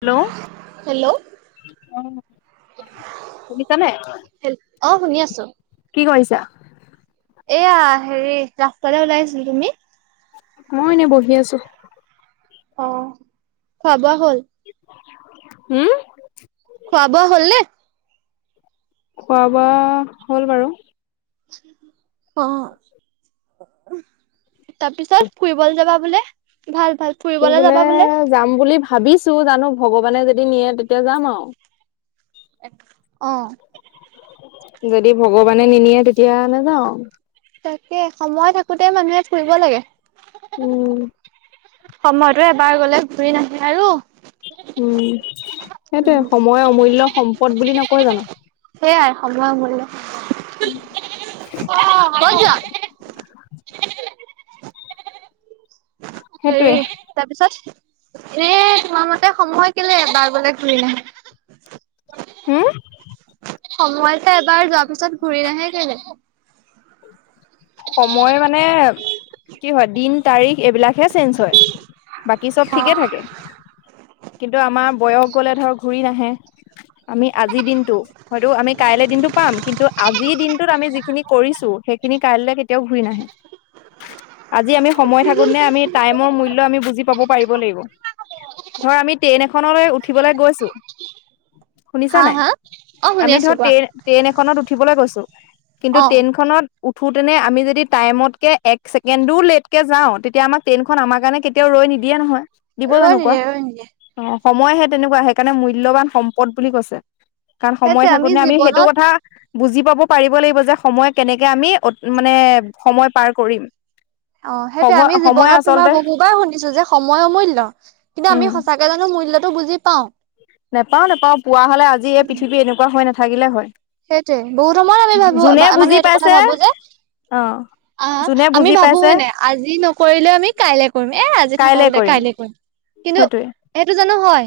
Hello অ hello শুনিছানে অ শুনি আছো কি কৰিছা এয়া হেৰি ৰাস্তালৈ ওলাই আহিছিলো তুমি মই এনেই বহি আছো অ খোৱা -বোৱা হ'ল? উম খোৱা -বোৱা হললে খোৱা -বোৱা হ'ল বাৰু অ তাৰ পিছত ফুৰিবলৈ যাবা বোলে ভাল ভাল ফুৰিবলৈ ফুইবোলে যাবা বোলে। যাম বুলি ভাবিছো জানো ভগৱানে যদি নিয়ে তেতিয়া যাম আও অ যদি ভগৱানে নিনিয়ে তেতিয়া নাযাওঁ তাকে সময় থাকোতে মানুহে ফুৰিব লাগে। উম সময়তো এবাৰ গলে ঘূৰি নাহে আৰু উম সেইটয়ে উম। সময় অমূল্্য সম্পদ বুলি নকয় জানো সেয়াই সময় মূল্য উম [unintelligible] ক'ত যোৱা? সেৰি সেইটোৱে তাৰপিছত এ তোমাৰ মতে সময় কেলে এবাৰ গোলে ফুৰিলে হম সময়তো এবাৰ যোৱাৰ পিছত ঘূৰি নাহে কেলৈ সময় মানে কি হয় দিন তাৰিখ এইবিলাকহে চেঞ্জ হয় বাকী চব অ। ঠিকে থাকে কিন্তু আমাৰ বয়স গলে ধৰ ঘূৰি নাহে আমি আজিৰ দিনটো হয়তটো আমি কাইলে দিনটো পাম কিন্তু আজিৰ দিনটোত আমি যিখিনি কৰিছো সেইখিনি কাইলৈ কেতিয়াও ঘূৰি নাহে আজি আমি সময় থাকো নে আমি টাইমৰ মূল্য আমি বুজি পাব পাৰিব লাগিব ধৰ আমি ট্ৰেইন এখনলৈ উঠিবলৈ গৈছো হা শুনিছা নাই হা অ শুনি আমি আছো ধৰ কোৱা তেৰ ট্ৰেইন এখনত উঠিবলৈ গৈছো কিন্তু অ ট্ৰেইনখনত উঠোতেনে আমি যদি টাইমতকে এক ছেকেণ্ডো লেটকে যাওঁ তেতিয়া আমাক ট্ৰেইনখন আমাৰ কাৰণে তেওঁ ৰৈ নিদিয়ে নহয় দিব ৰৈ জানু কুৱা নিদিয়ে ৰৈ নিদিয়ে অ সময়হে তেনেকুৱা সেইকাৰণে মূল্যবান সম্পদ বুলি কৈছে কাৰণ সময় সেইটোৱে থাকোতে আমি সেইটো জীৱনত কথা বুজি পাব পাৰিব লাগিব যে সময় কেনেকে আমি মানে সময় পাৰ কৰিম অ সেইটোয়ে সময় আমি সময় জীৱনত তোমাৰ আচলতে বহুবাৰ শুনিছো যে সময় অমূল্য কিন্তু উম আমি সঁচাক তে জানো মূল্যত বুজিাওঁ [unintelligible] নেপাওঁ নাপাওঁ পোৱা হ'লে আজি এই পৃথিৱী এনেকুৱা হৈ নাথাকিলে হয় সেইটোৱে বহুত সময়ত আমি ভাবো যোনে মানে বুজি এইটো কথা পাইছে ভাবো যে অ অ যোনে আমি বুজি ভাবো পাইছে হয় নাই আজি নকৰিলেও আমি কাইলে কৰিম এ আজি থাকক দে কাইলে কৰিম সেইটোৱে এইটো জানো হয়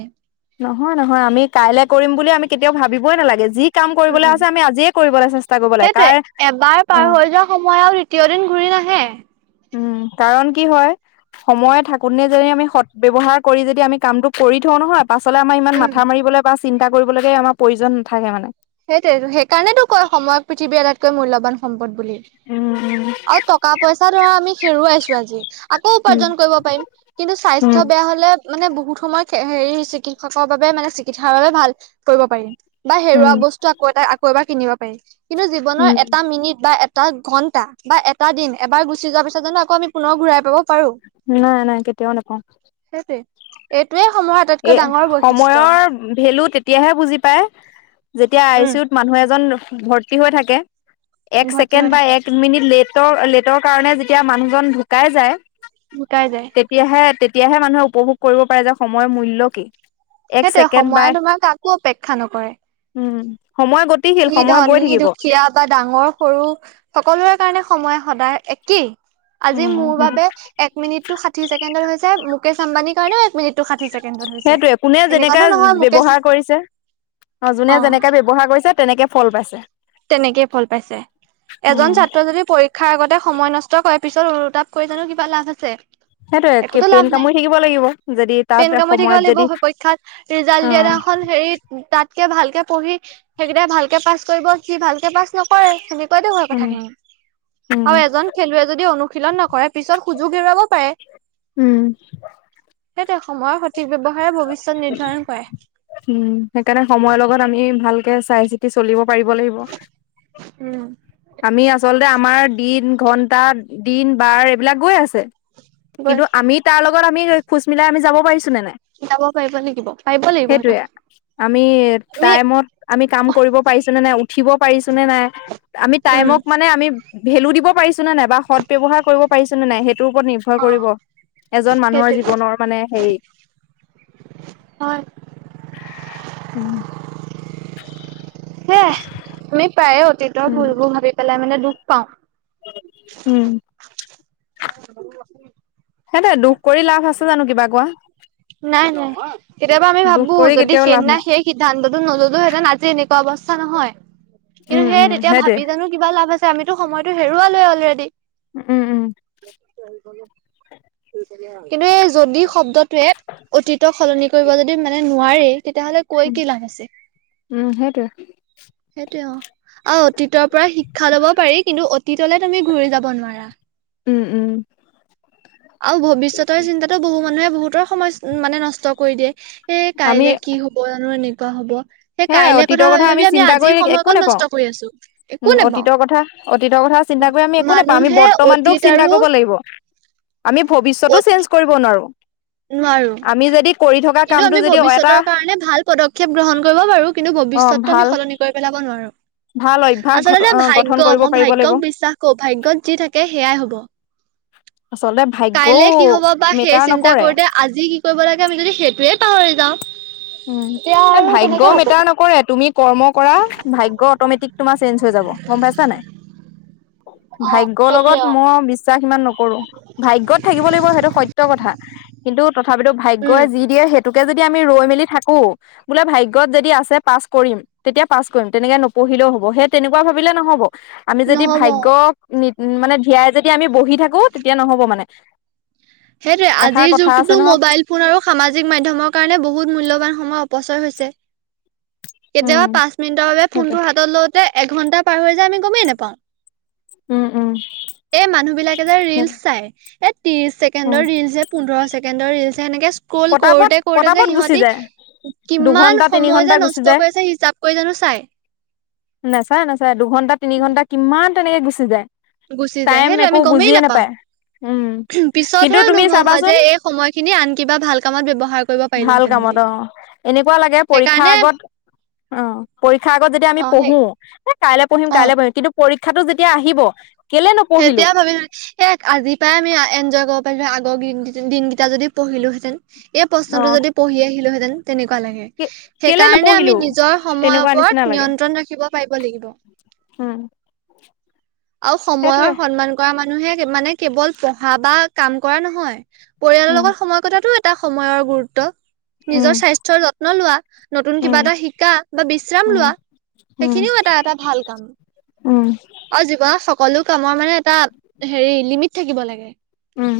নহয় নহয় আমি কাইলৈ কৰিম বুলি আমি কেতিয়াও ভাবিবই নালাগে যি কাম কৰিবলৈ উম আছে আমি আজিয়ে কৰিবলৈ চেষ্টা কৰিব লাগে সেইটোৱে কাৰ এবাৰ পাৰ অ হৈ সময় আৰু [unintelligible] দ্বিতীয় দিন ঘূৰি নাহে উম কাৰণ কি হয় সময়ে থাকোতে যদি আমি সৎ ব্যৱহাৰ কৰি যদি আমি কামটো কৰি থওঁ নহয় পাছলৈ আমাৰ ইমান উম মাথা মাৰিবলৈ বা চিন্তা কৰিবলৈগে আমাৰ প্ৰয়োজন নাথাকে মানে সেইটো সেইকাৰণেতো কয় সময়ক পৃথিৱীৰ আটাইতকৈ মূল্যবান সম্পদ বুলি উম আৰু টকা পইচা ধৰা আমি হেৰুৱাইছো আজি আকৌ উপাৰ্জন কৰিব পাৰিম কিন্তু স্বাস্থ্য উম বেয়া হলে মানে বহুত সময় হেৰি চিকিৎসকৰ বাবে মানে চিকিৎসাৰ বাবে ভাল কৰিব পাৰিম বা হেৰুৱা উম বস্তু আকৌ এ আকৌ এবাৰ কিনিব পাৰি কিন্তু জীৱনৰ এটা উম মিনিট বা এটা ঘণ্টা বা এটা দিন এবাৰ গুচি যোৱাৰ পিছত জানো আকৌ আমি পুনৰ ঘূৰাই পাব পাৰো নাই নাই কেতিয়াও নোপাওঁ সেইটোৱে এইটোৱেই সমহৰ আটাইতকৈ এই ডাঙৰ বৈশিষ্ট্য সময়ৰ ভেলু তেতিয়াহে বুজি পায় যেতিয়া আই উম চি ইউত মানুহ এজন ভৰ্তি হৈ থাকে এক ভৰ্তি ছেকেণ্ড হৈ বা থাকে এক মিনিট লেটৰ লেটৰ কাৰণে যেতিয়া মানুহজন ঢুকাই যায় গুকাই যায় [unintelligible] তেতিয়াহে তেতিয়াহে মানুহে উপভোগ কৰিব পাৰে যে সময়ৰ মূল্য কি এক সেইটোৱে ছেকেণ্ড বা সময়ে তোমাক কাকো অপেক্ষা নকৰে উম সময় গতিশীল সি সময় গৈ ধনী থাকিব দুখীয়া বা ডাঙৰ সৰু সকলোৰে কাৰণে সময় সদায় একেই আজি উম মোৰ বাবে এক মিনি টো ষাঠি ছেকেণ্ড হৈছে মুকেশম্বানীৰ কাৰণেও এক মিনিট ষাঠি ছেকেণ্ডত হৈছে সেইটোৱে কোনে এনেকুৱাতো যেনেকৈ নহয় মুকেশ ব্যৱহাৰ কৰিছে অ যোনে যেনেকৈ ব্যৱহাৰ কৰিছে তেনেকৈ ফল পাইছে তেনেকেই ফল পাইছে এজন উম ছাত্ৰ যদি পৰ শ্ষাৰ আগতে সময় নষ্ট কৰাৰ পিছত উতাপ কৰি জানো কিবা লাভ আছে সেইটোৱে একোতো পেইন লাভ নাই কামুৰি থাকিব লাগিব যদি তাত পেন কামুৰি থাকিব সময়ত লাগিব যদি পৰীক্ষাত ৰিজাল্ট অ দিয়া এনাখন হেৰি তাতকে ভালকে পঢ়ি সেইকেইটাই ভালকে পাছ কৰিব সি ভালকে পাছ ন কৰে সেনেকুৱাই দে হয় উম কথাখিনি উম আৰু এজন খেলুৱৈ যদি অনুশীলন নকৰে পিছত সুযোগ হেৰুৱাব পাৰে উম সেইহতে সময়ৰ সঠিক ব্য্ৱহাৰে ভৱিষ্যত নিৰ্ধাৰণ কৰে উম সেইকাৰণে সময়ৰ লগত আমি ভালকে চাই চিতি চলিব পাৰিব লাগিব উম, [unintelligible] আমি আচলতে আমাৰ দিন ঘন্টা দিন বাৰ এইবিলাক গৈ আছে গৈ কিন্তু আছে। আমি তাৰ লগত আমি খোজ মিলাই আমি যাব পাৰিছো নে নাই যাব পাৰিব নেকি বু সেইটোৱে আমি আমি টাইমত আমি কাম কৰিব পাৰিছো নে নাই উঠিব পাৰিছো নে নাই আমি উম, টাইমক মানে আমি ভেলু দিব পাৰিছ নাই বা সৎ্ ব্যৱহাৰ কৰিব পাৰিছ নে নাই সেইটোৰ ওপৰত নি খয় কৰিব অ', এজন মানুহৰ সেইটোৱে জীৱনৰ মানে হেৰি অ উম হ তুমি প্ৰায়ে অতীতৰ উম ফুলবোৰ ভাবি পেলাই মানে দুখ পাও উম আ হতে দুখ কৰি লাভ আছে জানো কিবা কোৱা নাই নাই কেতিয়াবা আমি দুখ ভাবো কৰি যদি কেতিয়াও লাভ সেইদিনা নাই শেষ সিদ্ধান্ততটো নজলোহেতেন আজি এনেকুৱা অৱস্থা নহয় কিন্তু উম সেয় উম তেতিয়া সেইটোৱে ভাবি জানো কিবা লাভ আছে আমিতো সময়তো হেৰুৱালোৱে অলৰেডি উম উম কিন্তু এই যদি শব্দটোৱে অতীত সলনি কৰিব যদি মানে নোৱাৰাৰে তেতিয়াাহলে কৈ উম কি লাভ আছে উম সেইটোৱে সেইটোয় অ অ অতীতৰ পৰা শিক্ষা লব পাৰি কিন্তু অতীতলে তুমি ঘূৰি যাব নোৱাৰা উম উম আৰু ভৱিষ্যতৰ চিন্তা বহু মানুহে বহুতৰ সমস মানে নষ্ট কৰি দিয়ে এ আমি কাইলে কি হ বয়ানো এনেকুৱা হ'ব সেই সেয়াই কাইলে অতীতৰ কথা ভাবি ভাবি আমি চিন্তা কৰি আজিৰ একো সময়কণ নেপাওঁ নষ্ট কৰি আছো উম একো নাপাও অতীতৰ কথা অতীতৰ কথা চিন্তা কৰি আমি একো নাপাওঁ আমি বৰ্তমানটোক অতীত চিন্তা আৰু কৰিব লাগিব আমি ভৱিষ্যতো অত চেঞ্জ কৰিব নোৱাৰোঁ নোৱাৰো আমি যদি কৰি থকা কিন্তু কামটো আমি যদি এটা ভৱিষ্যতৰ কাৰণে ভাল পদক্ষেপ গ্ৰহণ কৰিব পাৰো কিন্তু অ' ভৱিষ্যতটো আমি ভাল সলনি কৰি পেলাব নোৱাৰো ভাল অভ্যাস ঘট আচলতে গঠন ভাগ্য় কৰিব মই পাৰিব লাগিব। ভাগ্য়ক বিশ্বাস কৰওঁ ভাগ্য়ত যি থাকে সেয়াই হব আচলতে কাইলে কি ভাগ্য়ও হব বা সেই মেটাৰ চিন্তা নকৰে কৰোতে আজি কি কৰিব লাগে আমি যদি সেইটোোৱে পাহৰি যাওঁ উম তেতিয়া এ আৰু ভাগ্য কেনেকে ম হব এটা নকৰে তুমি কৰ্ম কৰা ভাগ্য অটমেটিক তোমাৰ চেঞ্জ হৈ যাব গম পাইছা নাই ভাগ্যৰ লগত মই বিশ্বাস ইমান নকৰো ভাগ্যয়ত থাকিব লাগিব সেইটো সত্য় কথা কিন্তু তথাপিতো উম ভাগ্যয়ই যি দিয়ে সেইটোকে যদি আমি ৰৈ মেলি থাকো বোলে ভাগ্যয়ত যদি আছে পাছ কৰিম তেতিয়া পাছ কৰিম তেনেকে নপঢ়িলেও হব সেই তেনেকুৱা ভাবিলে নহ'ব আমি যদি নহব ভাগ্য মানে ধীয়াই যদি আমি বহি থাকো তেতিয়া নহব মানে সেইটোৱে এষাৰ আজিৰ কথা আছে যুগটোতো নহয় মোবাইল ফোন আৰু সামাজিক মাধ্যমৰ কাৰণে বহুত মূল্যৱান সময় অপচয় হৈছে উম কেতিয়াবা পাঁচ মিনিটৰ বাবে সেইটোৱে ফোনটো হাতত লওঁতে এঘন্টা পাৰ হৈ যায় আমি গমেই উম উম নেপাওঁ এ মানুহ বিলাক এটা ৰিলচ সেইটোৱে চাই এ ত্ৰিশ উম। ছেকেণ্ডৰ ৰিলচ যে পোন্ধৰ ছেকেণ্ডৰ ৰিলচ সেনেকে স্ক্ৰল পতাপত কৰোতে কৰোতে যে পতাপত গুচি সিহঁতি যায় কিমান দুঘন্টা তিনি সময় যে ঘন্টা গুচি নষ্ট যায়। কৰিছে হিচাপ কৰি জানো চাই নাচায় নাচাই দুঘণ্টা তিনি ঘণ্টা কিমান তেনেকে গুচি যায় গুচি যায় টাইম সেইটো একো আমি গমেই বুজিয়ে নাপাওঁ নাপায় উম কিন্তু তুমি চাবাচোন সময় খিনি আন কিবা ভাল কামত ব্যৱহাৰ কৰিব ভাল পাৰিলোহেঁতেন বুলি কামত অ এনেকুৱা লাগে পৰীক্ষা সেইকাৰণে আগত অ পৰীক্ষা আগত যদি আমি অ সেই পঢ়ো কাইলে পঢ়িম অ কাইলৈ পঢ়িম কিন্তু পৰীক্ষাটো যেতিয়া আহিব কেলে নপঢ়িলো সতিয়া ভাবি সেই আজি পৰাই আমি এনজয় কৰিব পাৰিলোঁ আগৰ দিনকেইটা যদি পঢ়িলোহেঁতেন এই অ প্ৰশ্নতটো যদি পঢ়ি আহিলোহেতেন তেনেকুৱা লাগে কে সেই কেলে কাৰণে নপঢ়িলো আমি নিজৰ সময়ৰ তেনেকুৱা নিচিনা ওপৰত লাগে নিয়ন্ত্ৰণ ৰাখিব পাৰিব লাগিব উম আৰু সেইটোৱে সময়ৰ সন্মান কৰা মানুহে মানে কেৱল পঢ়া বা কাম কৰা নহয়। পৰিয়ালৰ উম লগত সময় কটোৱাটো এটা সময়ৰ গুৰুত্ব। উম নিজৰ স্বাস্থ্যৰ যত্ন লোৱা, নতুন উম কিবা এটা শিকা বা বিশ্ৰাম উম লোৱা। উম সেইখিনিও এটা এটা ভাল কাম। উম। অ' জীৱৰ সকলো কামৰ মানে এটা হেৰি লিমিট থাকিব লাগে। উম।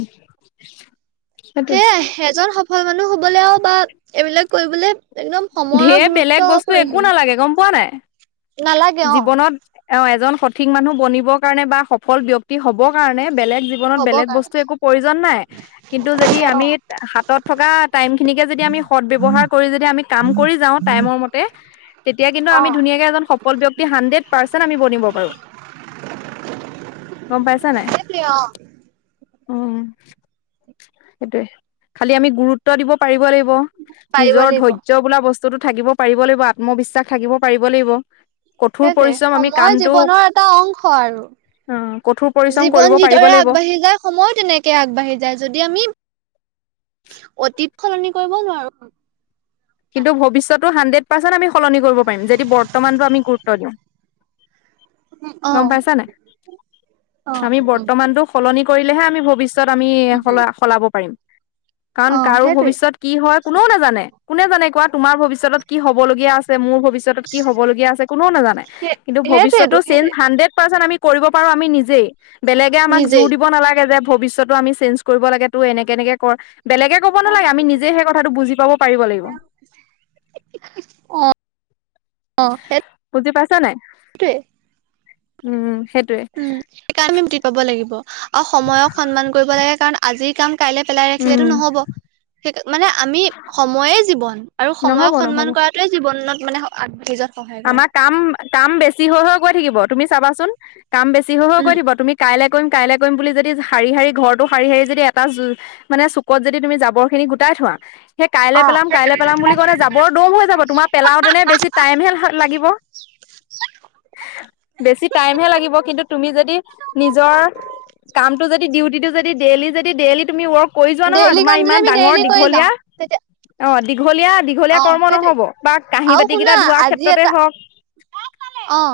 সেইটোৱে সেয়াই এজন সফল মানুহ হ'বলৈও বা এইবিলাক কৰিবলৈ একদম সময়ৰ ঢেৰ গুৰুত্ব বেলেগ বস্তু একো অপৰিসীম নালাগে গম পোৱা নাই? নালাগে অ'। জীৱনত অ' এজন সঠিক মানুহ বনিবৰ কাৰণে বা সফল ব্যক্তি হ'বৰ কাৰণে বেলেগ জীৱনত হ'ব বেলেগ কাৰণে বস্তু একো প্ৰয়োজন নাই। কিন্তু যদি আমি অ', হাতত থকা টাইমখিনিকে যদি আমি সদব্যৱহাৰ কৰি যদি আমি কাম কৰি যাওঁ টাইমৰ মতে তেতিয়া কিন্তু আমি অ', ধুনীয়াকে এজন সফল ব্যক্তি হাণ্ড্ৰেড পাৰ্চেণ্ট আমি বনিব পাৰো। গ'ম পাইছা নাই? সেইটোৱে অ'। উম, সেইটোৱে। খালি আমি গুৰুত্ব দিব পাৰিব লাগিব। পাৰিব নিজৰ লাগিব। ধৈৰ্য বোলা বস্তুটো থাকিব পাৰিব লাগিব, আত্মবিশ্বাস থাকিব পাৰিব লাগিব। কঠোৰ সেইটোৱে, পৰিশ্ৰম আমি সময় কামটো জীৱনৰ এটা অংশ আৰু। অ কঠোৰ পৰিশ্ৰম কৰিব জীৱন পাৰিব যিদৰে লাগিব আগবাঢ়ি যা সময় তেনেকে আগবাঢ়ি যায় যদি আমি অতিত সলনি কৰিব নোৱাৰো। কিন্তু ভৱিষ্যতো হাণ্ডৰেড পাৰ্চেণ্ট আমি সলনি কৰিব পাৰিম যদি বৰ্তমানটো আমি গুৰুত্ব দিওঁ। [inaudible] গম অ', পাইছা নাই? অ', আমি বৰ্তমানতটো সলনি কৰিলেহে আমি ভৱিষ্যত আমি সল- সলাব পাৰিম। কাৰণ অ', কাৰো সেইটোৱে। ভৱিষ্যয়ত কি হয় কোনেও নাজানে। কোনে জানে কোৱা তোমাৰ ভৱিষ্যত কি হবলগীয়া আছে, মোৰ ভৱিষ্যত তত কি হ'ব লগীয়া আছে কনেও নাজানে সেই কিন্তু ভৱিষ্যতটো সেইটোৱেটো চেঞ্জেজ সেইটোৱে। হাণ্ডৰেড পাৰচেন আমি কৰিব পাৰো আমি নিজেই, বেলেগে আমাক জোৰ নিজেই দিব নালাগে যে ভৱিষ চেঞ্জেজ কৰিব লাগে তোৰ এনেক এনেকে কৰ, বেলেগে ক'ব নালাগে আমি নিজে সেইটো বুজ পাব পাব লাগিব। অ', অ' সেই বুজি পাইছা নাই? উম, সেইটোৱে। সেইকাৰনে আমিতি পাব লাগিব আৰু সময়ক সন্মান কৰিব লাগে কাৰণ আজি কাম কাইলৈ পেলাই উম ৰাখিলেটো নহ'ব। সেই মানে আমি সময়ে জীৱন আৰু সময়ক নহ'ব সন্মান নহ'ব কৰাটোৱেই জীৱনত মানে আগবাঢ়ি য আমাৰ কাম কাম বেছি হৈ হৈ গৈ থাকিব, তুমি চাবাচোন কাম বেছি হৈ হৈ গৈ উম, থাকিব, তুমি কাইলৈ কৰিম, কাইলৈ কৰিম বুলি যদি শাৰী শাৰী ঘৰটো শাৰী শাৰী যদি এটা যু মানে চুকত যদি তুমি জাবৰখিনি গোটাই থোৱা সেই কাইলৈ অ', পেলাম কাইলৈ পেলাম বুলি ক'লে জাবৰ দং হৈ যাব, তোমাৰ পেলাওতেনে বেছি টাইমহে লাগিব। বেছি টাইমহে লাগিব কিন্তু তুমি যদি নিজৰ কামটো যদি ডিউটিটো যদি ডেইলি যদি ডেইলি তুমি অৰ্ক কৰি যোৱা নহয় ডেইলি কাম তোমাৰ যদি ইমান আমি ডাঙৰ ডেইলি কৰি দীঘলীয়া, যাওঁ তেতিয়া অ' দীঘলীয়া দীঘলীয়া অ কৰ্ম সেইটোৱে নহ'ব বা কাঁহী আৰু শুনা বাতিকেইটা ধোৱাৰ আজি ক্ষেত্ৰতে এটা হওক অ'।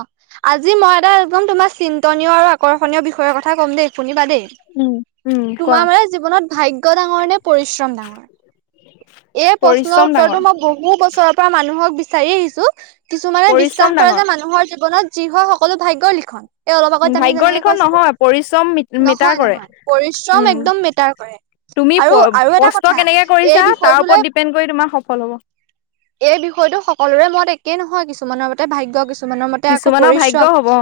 আজি মই এটা একদম তোমাৰ চিন্তনীয় আৰু আকৰ্ষণীয় বিষয়ৰ কথা ক'ম দেই, শুনিবা দেই। উম, উম, কোৱা? তোমাৰ মানে জীৱনত ভাগ্য ডাঙৰ নে পৰিশ্ৰম ডাঙৰ, এই প্ৰশ্ন পৰিশ্ৰম ডাঙৰ বহু বছৰৰপৰা মানুহক বিচাৰি আহিছোঁ, কিছুমানে বিশ্বাস পৰিশ্ৰম কৰা ডাঙৰ যে মানুহৰ জীৱনত যি হয়, সকলো ভাগ্যৰ লিখন। এই অলপ আগত আমি ভাগ্যৰ তেনেকে লিখন কৈছিলো, নহয় পৰিশ্ৰম মিটাৰ নহয় কৰে নহয় পৰিশ্ৰম উম একদম মেটাৰ কৰে। তুমি আৰু আৰু এটা কথা এই বিষয়টোলৈ। ন, কৰি তোৰ সফল হ'ব। এই বিষয়টো সকলোৰে মত একেই নহয় কিছুমানৰ মতে ভাগ্য কিছু। কিছুমানৰ মতে আকৌ কিছুমানৰ ভাগ্য পৰিশ্ৰম। হব অ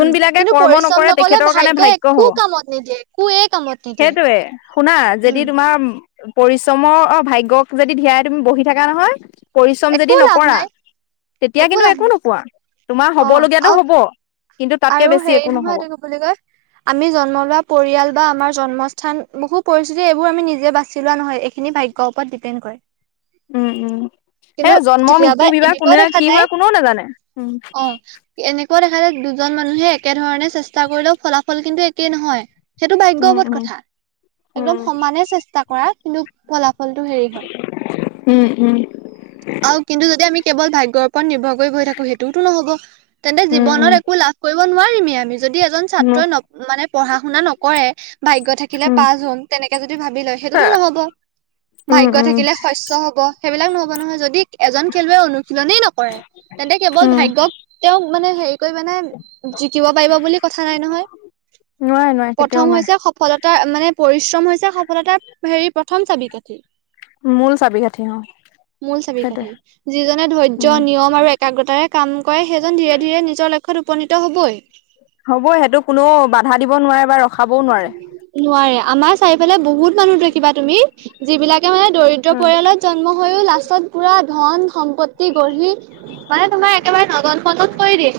উম, কিন্তু কৰ্ম পৰিশ্ৰম নকৰে নকলে তেখেতৰ কাৰণে ভাগ্য়ই একো কামত নিদিয়ে একোৱে কামত। নিদিয়ে সেইটোৱে শুনা, উম যদি তোমাৰ। পৰিশ্ৰমৰ অ, ভাগ্যয়ক যদি ধিয়াই তুমি বহি থাকা নহয়। পৰিশ্ৰম যদি একো লাভ নকৰা নাই তেতিয়া কিন্তু লাভ একো নাই নকোৱা তোমাৰ হ'ব অ লগগীয়াতো আৰু হ'ব। কিন্তু তাতকে বেছি একো নহ'ব। বুলিলে ক আমি জন্ম লোৱা পৰিয়াল বা আমাৰ জন্মস্থান বহু পৰিস্থিতি এইবোৰ আমি নিজে বাছি লোৱা নহয়, এইখিনি ভাগ্য পথ, ডিপেণ্ড কৰে। উম, উম, হে কিন্তু জন্ম কেতিয়াবা মৃত্যু বিবাহ এনেকুৱাও কোনে দেখা কি হয়, কোনেও নাজানে উম, এনেকুৱা দেখা যায় দুজন মানুহে একেধৰণে চেষ্টা কৰিলেও ফলা ফল কিন্তু একেই নহয়, সেইটো উম ভাগ্যৱোধ উম কথা একদম সমানে চেষ্টা কৰা। কিন্তু ফলাফলটো হেৰি হয, উম উম আৰ কিন্তু যদি আমি কেৱল ভাগ্যৰ ওপৰত নিৰ্ভৰ কৰি বহি থাকোঁ সেইটোওতো নহ'ব, তেন্তে উম উম জীৱনত এ একো লাভ কৰিব নোৱাৰিমেই, আমি যদি এজন উম ছাত্ৰই ন মানে পঢ়া শুনা নকৰে। ভাগ্য থাকিলে উম পাছ হম, তেনেকে যদি ভাবি লয় সেইটোতো নহ'ব। উম ভাগ্য উম থাকিলে শস্য হ'ব সেইবিলাক নহ'ব নহয় যদি এজন খেলুৱৈ অনুশীলনেই নকৰে। তেন্তে কেৱল উম ভাগ্যয়ক তেওঁক মানে হেৰি। মানে জিকিব পাৰিব বুলি কথা নাই নহয় নোৱাৰে নোৱাৰে কেতিয়াও প্ৰথম। নোৱাৰে সফলতা মানে পৰিশ্ৰম হৈছে সফলতাৰ হেৰি প্ৰথম চাবি কাঠি। মূল চাবি কাঠি অ মূল চাবি সেইটোৱে কাঠি যিজনে ধৈৰ্য্য উম নিয়ম আৰু এ একাগ্ৰতাৰে কাম কৰে সেইজন ধীৰে ধীৰে নিজৰ লক্ষ্যত উপনীত হ'বই। হ'ব সেইটো কোনেও বাধা দিব নোৱাৰে বা ৰখাবও নোৱাৰে। নোৱাৰে আমাৰ চাৰিফালে বহুত মানুহ দেখিবা তুমি যিবিলাকে মানে দৰিদ্ৰ উম পৰিয়ালত। জন্ম হৈয়ো লাষ্টত পুৰা ধন সম্পত্তি গঢ়ি। মানে তোমাক একেবাৰে নগন পগন কৈ দিয়।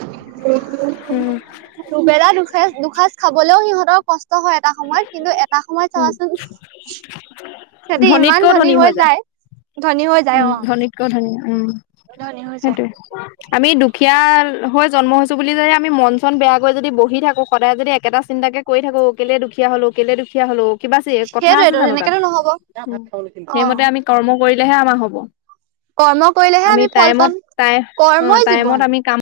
উম দুবেলা দুসজ, দুসাঁজ খাবলৈও সিহঁতৰ কষ্ট হয় এটা সময়ত। কিন্তু এটা সময় উম চাবচোন সিহতি ইমান ধনী হৈ যায়। ধনী হয় উম, ধনীতকেও ধনী উম, ধনী হৈ যায়। সেইটোৱে। আমি দুখীয়া হৈ জন্ম হৈছো বুলি যদি আমি মন চন বেয়াকৈ যদি বহি থাকো, সদায় যদি একেটা চিন্তাকে কৈ থাকো কেলে দুখীয়া হ'লো কেলে দুখীয়া হ'লো। কিবা চ, কথা আছে সেইটোৱেতো জানো তাত তেনেকেতো নহ'ব সেইমতে অ'। আমি কৰ্ম কৰিলেহে আমাৰ। হ'ব কৰ্ম কৰিলেহে আমি ফল টাইমত পাম আমি কৰ্মই টাইমত জীৱন। কৰি।